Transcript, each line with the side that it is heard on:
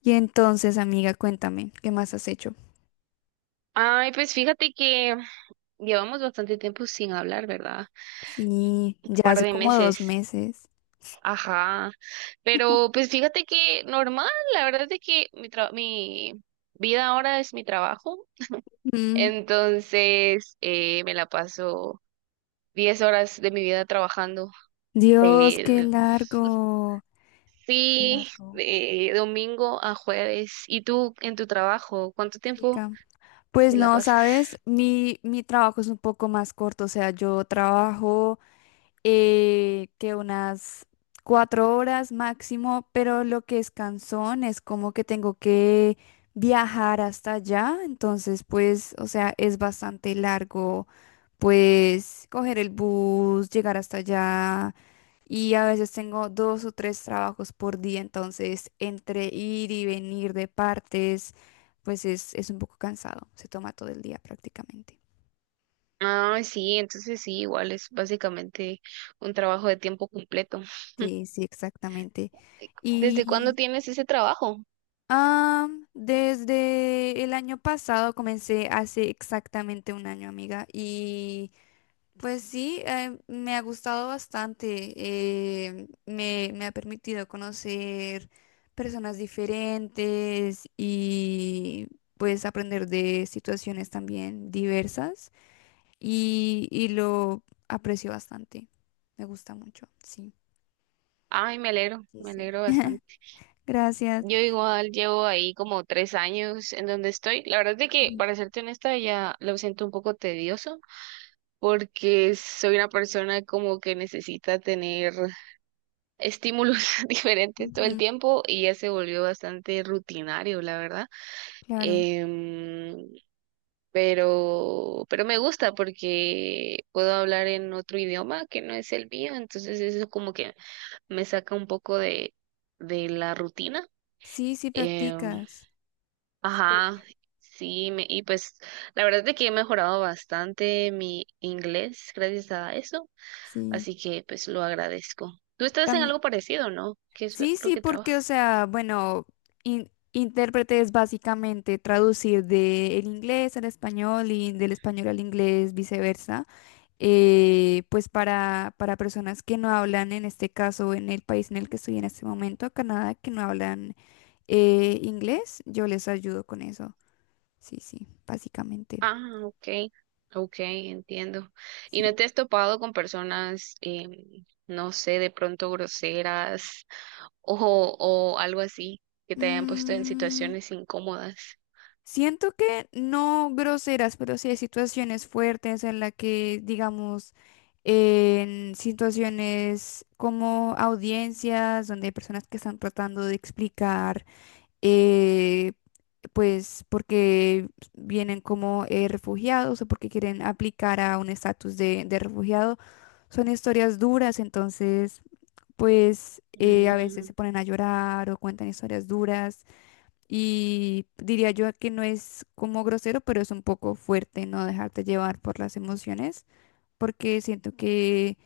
left: Y entonces, amiga, cuéntame, ¿qué más has hecho?
right: Ay, pues fíjate que llevamos bastante tiempo sin hablar, ¿verdad?
left: Sí,
right: Un
left: ya
right: par
left: hace
right: de
left: como
right: meses.
left: dos meses.
right: Ajá. Pero pues fíjate que normal, la verdad es de que mi vida ahora es mi trabajo.
left: Mm,
right: Entonces, me la paso 10 horas de mi vida trabajando.
left: Dios,
right: Eh,
left: qué
right: sí,
left: largo,
right: de domingo a jueves. ¿Y tú en tu trabajo, cuánto tiempo
left: chica. Pues
right: te la
left: no,
right: pasas?
left: sabes, mi trabajo es un poco más corto, o sea, yo trabajo que unas cuatro horas máximo, pero lo que es cansón es como que tengo que viajar hasta allá, entonces pues, o sea, es bastante largo pues coger el bus, llegar hasta allá y a veces tengo dos o tres trabajos por día, entonces entre ir y venir de partes, pues es un poco cansado, se toma todo el día prácticamente.
right: Ah, sí, entonces sí, igual es básicamente un trabajo de tiempo completo.
left: Sí, sí, exactamente.
right: ¿Desde cuándo
left: Y
right: tienes ese trabajo?
left: ah, desde el año pasado comencé hace exactamente un año, amiga, y... Pues sí, me ha gustado bastante. Me ha permitido conocer personas diferentes y pues aprender de situaciones también diversas y lo aprecio bastante. Me gusta mucho, sí.
right: Ay,
left: Sí,
right: me
left: sí.
right: alegro bastante.
left: Gracias.
right: Yo igual llevo ahí como 3 años en donde estoy. La verdad es de que,
left: Ujú.
right: para serte honesta, ya lo siento un poco tedioso porque soy una persona como que necesita tener estímulos diferentes todo el
left: Ujú.
right: tiempo y ya se volvió bastante rutinario, la verdad.
left: Claro.
right: Em, pero me gusta porque puedo hablar en otro idioma que no es el mío, entonces eso como que me saca un poco de la rutina.
left: Sí, sí
right: Em,
left: practicas.
right: ajá,
left: Chévere.
right: sí, y pues la verdad es que he mejorado bastante mi inglés gracias a eso,
left: Sí.
right: así que pues lo agradezco. ¿Tú estás en algo parecido, no? ¿Qué es lo
left: Sí,
right: lo
left: sí,
right: que
left: porque, o
right: trabajas?
left: sea, bueno, intérprete es básicamente traducir del inglés al español y del español al inglés, viceversa. Pues para personas que no hablan, en este caso, en el país en el que estoy en este momento, Canadá, que no hablan inglés, yo les ayudo con eso. Sí, sí, básicamente,
right: Ah, ok, ok, entiendo.
left: sí.
right: ¿Y no te has topado con personas, no sé, de pronto groseras o algo así, que te hayan puesto en
left: Mm,
right: situaciones incómodas?
left: Siento que no groseras, pero sí hay situaciones fuertes en las que, digamos, en situaciones como audiencias, donde hay personas que están tratando de explicar, eh, pues, porque vienen como refugiados o porque quieren aplicar a un estatus de refugiado, son historias duras, entonces, pues, a veces
right: Mm,
left: se ponen a llorar o cuentan historias duras. Y diría yo que no es como grosero, pero es un poco fuerte no dejarte llevar por las emociones, porque siento que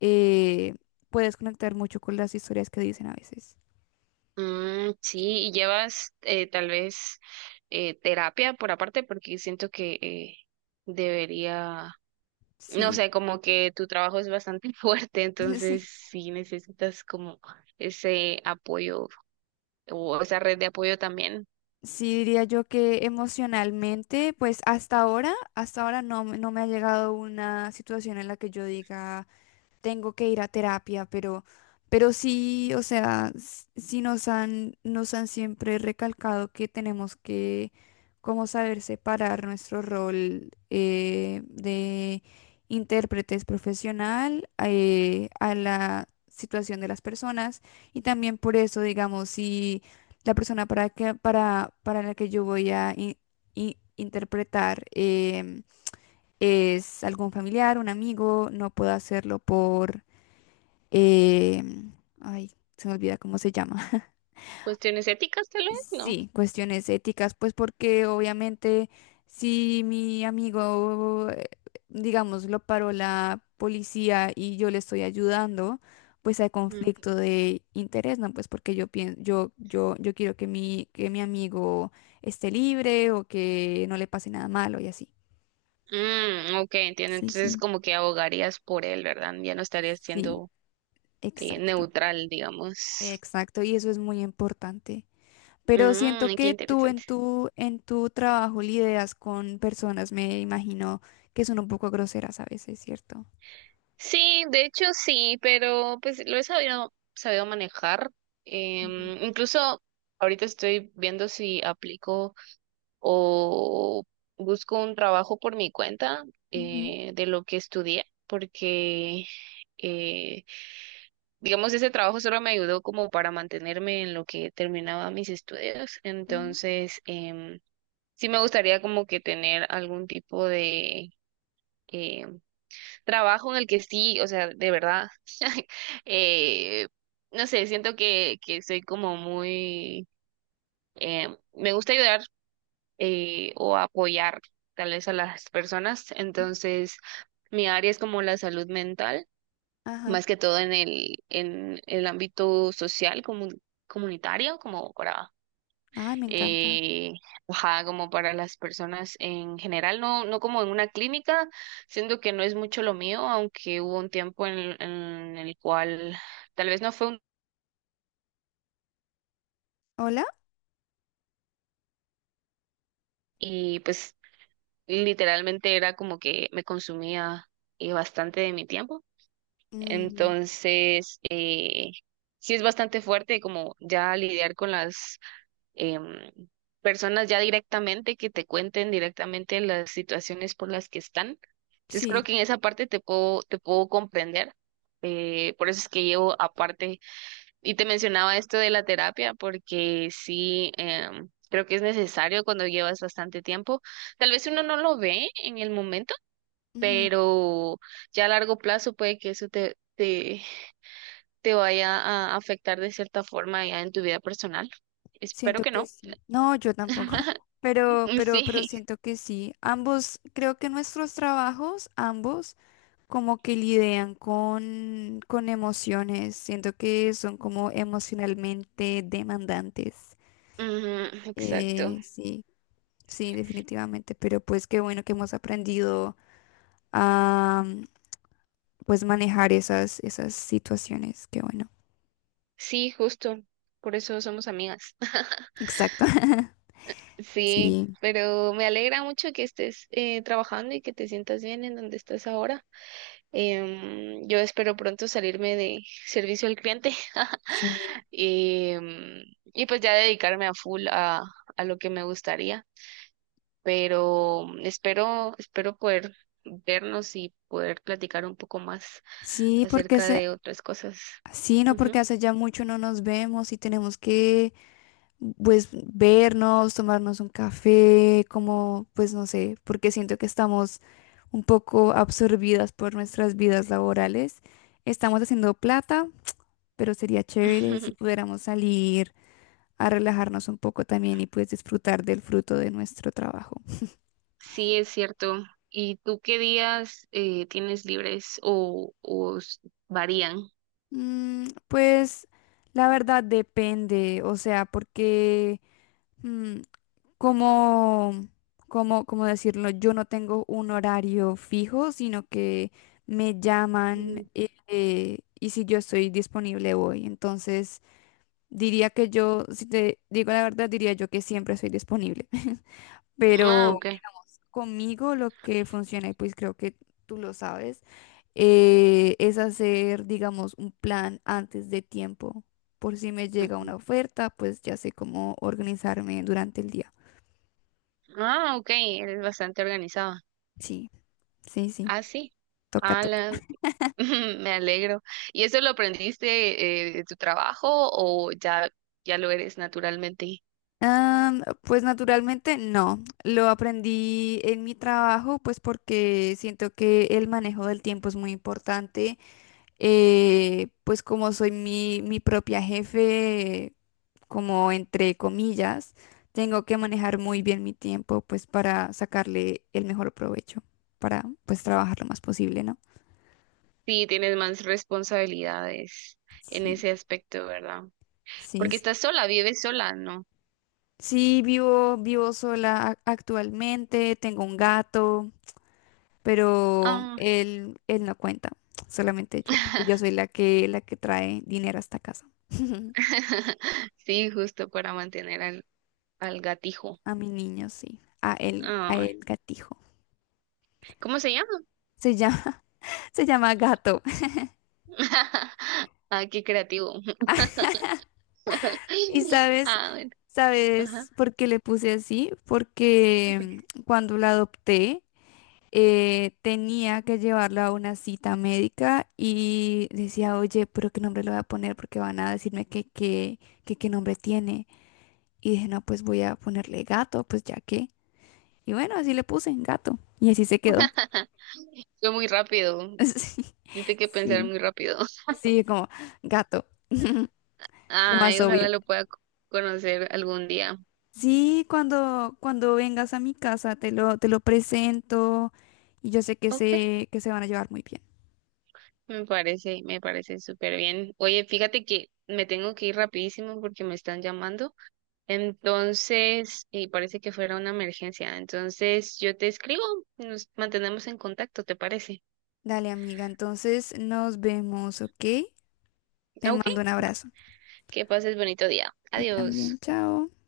left: eh, puedes conectar mucho con las historias que dicen a veces.
right: mm, sí, y llevas tal vez terapia por aparte, porque siento que debería, no
left: Sí,
right: sé, como que tu trabajo es bastante fuerte,
left: sí.
right: entonces sí necesitas como ese apoyo o esa red de apoyo también.
left: Sí, diría yo que emocionalmente, pues hasta ahora no, no me ha llegado una situación en la que yo diga tengo que ir a terapia, pero sí, o sea, sí nos han siempre recalcado que tenemos que como saber separar nuestro rol de intérpretes profesional a la situación de las personas y también por eso, digamos, si la persona para la que yo voy a interpretar em, es algún familiar, un amigo, no puedo hacerlo por eh, ay, se me olvida cómo se llama.
right: ¿Cuestiones éticas tal vez? No.
left: Sí, cuestiones éticas, pues porque obviamente si mi amigo, digamos, lo paró la policía y yo le estoy ayudando, pues hay
right: Mm.
left: conflicto de interés, ¿no? Pues porque yo pienso, yo quiero que que mi amigo esté libre o que no le pase nada malo y así.
right: Mm, ok, entiendo.
left: Sí,
right: Entonces
left: sí.
right: como que abogarías por él, ¿verdad? Ya no estarías
left: Sí,
right: siendo
left: exacto,
right: neutral, digamos.
left: exacto. Y eso es muy importante. Pero siento
right: Mm, qué
left: que tú en
right: interesante.
left: en tu trabajo lidias con personas, me imagino que son un poco groseras a veces, ¿cierto?
right: Sí, de hecho sí, pero pues lo he sabido manejar.
left: Ujú.
right: Incluso ahorita estoy viendo si aplico o busco un trabajo por mi cuenta,
left: Ujú.
right: de lo que estudié, porque eh, digamos, ese trabajo solo me ayudó como para mantenerme en lo que terminaba mis estudios.
left: Mm.
right: Entonces, sí me gustaría como que tener algún tipo de em, trabajo en el que sí, o sea, de verdad, eh, no sé, siento que soy como muy, me gusta ayudar, o apoyar tal vez a las personas.
left: Mm.
right: Entonces, mi área es como la salud mental,
left: Ajá.
right: más que todo en en el ámbito social, comunitario, como para,
left: Ay, me encanta.
right: eh, ajá, como para las personas en general, no, no como en una clínica, siendo que no es mucho lo mío, aunque hubo un tiempo en el cual tal vez no fue un,
left: ¿Hola?
right: y pues literalmente era como que me consumía, bastante de mi tiempo.
left: Mm,
right: Entonces, sí es bastante fuerte como ya lidiar con las em, personas ya directamente que te cuenten directamente las situaciones por las que están. Entonces creo
left: sí.
right: que en esa parte te puedo comprender. Por eso es que llevo aparte, y te mencionaba esto de la terapia, porque sí, creo que es necesario cuando llevas bastante tiempo. Tal vez uno no lo ve en el momento,
left: Ujú.
right: pero ya a largo plazo puede que eso te vaya a afectar de cierta forma ya en tu vida personal. Espero
left: Siento
right: que
left: que
right: no.
left: sí. No, yo tampoco. Pero
right: Sí,
left: siento que sí. Ambos, creo que nuestros trabajos, ambos, como que lidian con emociones. Siento que son como emocionalmente demandantes.
right: ujú, exacto.
left: Sí, sí, definitivamente. Pero pues qué bueno que hemos aprendido a pues manejar esas, esas situaciones. Qué bueno.
right: Sí, justo. Por eso somos amigas.
left: Exacto.
right: Sí,
left: Sí,
right: pero me alegra mucho que estés trabajando y que te sientas bien en donde estás ahora. Yo espero pronto salirme de servicio al cliente.
left: sí.
right: Em, y pues ya dedicarme a full a lo que me gustaría. Pero espero, espero poder vernos y poder platicar un poco más
left: Sí, porque
right: acerca
left: hace,
right: de otras cosas.
left: sí, no, porque
right: Ujú.
left: hace ya mucho no nos vemos y tenemos que pues vernos, tomarnos un café, como pues no sé, porque siento que estamos un poco absorbidas por nuestras vidas laborales. Estamos haciendo plata pero sería chévere si pudiéramos salir a relajarnos un poco también y pues disfrutar del fruto de nuestro trabajo.
right: Sí, es cierto. ¿Y tú qué días tienes libres o varían?
left: Pues la verdad depende, o sea, porque mm, como, como decirlo, yo no tengo un horario fijo, sino que me
right: Ujú.
left: llaman y si yo estoy disponible voy. Entonces diría que yo, si te digo la verdad, diría yo que siempre soy disponible.
right: Ah,
left: Pero
right: ok.
left: conmigo lo que funciona, y pues creo que tú lo sabes, es hacer, digamos, un plan antes de tiempo. Por si me llega una
right: Ujú.
left: oferta, pues ya sé cómo organizarme durante el día.
right: Ah, ok, eres bastante organizada.
left: Sí, sí, sí,
right: Ah, sí.
left: toca, toca.
right: Ala, me alegro. ¿Y eso lo aprendiste, de tu trabajo o ya lo eres naturalmente?
left: Pues naturalmente no, lo aprendí en mi trabajo, pues porque siento que el manejo del tiempo es muy importante. Pues como soy mi propia jefe como entre comillas, tengo que manejar muy bien mi tiempo, pues para sacarle el mejor provecho, para pues trabajar lo más posible, ¿no?
right: Sí, tienes más responsabilidades en
left: Sí,
right: ese aspecto, ¿verdad?
left: sí,
right: Porque estás sola, vives sola, ¿no?
left: sí, vivo sola actualmente, tengo un gato, pero
right: Ah.
left: él no cuenta, solamente yo, porque yo soy la que trae dinero a esta casa.
right: Sí, justo para mantener al gatijo.
left: A mi niño, sí, a
right: Ah,
left: él gatijo.
right: ¿cómo se llama?
left: Se llama, se llama gato.
right: Ah, qué creativo.
left: Y sabes,
right: Ah, bueno, ajá.
left: sabes por qué le puse así, porque cuando la adopté tenía que llevarla a una cita médica y decía, oye, pero qué nombre le voy a poner porque van a decirme que qué nombre tiene. Y dije, no, pues voy a ponerle gato, pues ya que. Y bueno, así le puse gato y así se quedó.
right: Fue muy rápido.
left: Sí,
right: Tiene que pensar
left: sí,
right: muy rápido.
left: sí, como gato, lo más
right: Ay,
left: obvio.
right: ojalá lo pueda conocer algún día.
left: Sí, cuando, cuando vengas a mi casa te lo presento y yo sé
right: Ok,
left: que se van a llevar muy bien.
right: me parece súper bien. Oye, fíjate que me tengo que ir rapidísimo porque me están llamando. Entonces, y parece que fuera una emergencia. Entonces, yo te escribo, nos mantenemos en contacto, ¿te parece?
left: Dale, amiga, entonces nos vemos, ¿ok? Te
right: Ok.
left: mando un abrazo.
right: Que pases bonito día.
left: Tú
right: Adiós.
left: también, chao.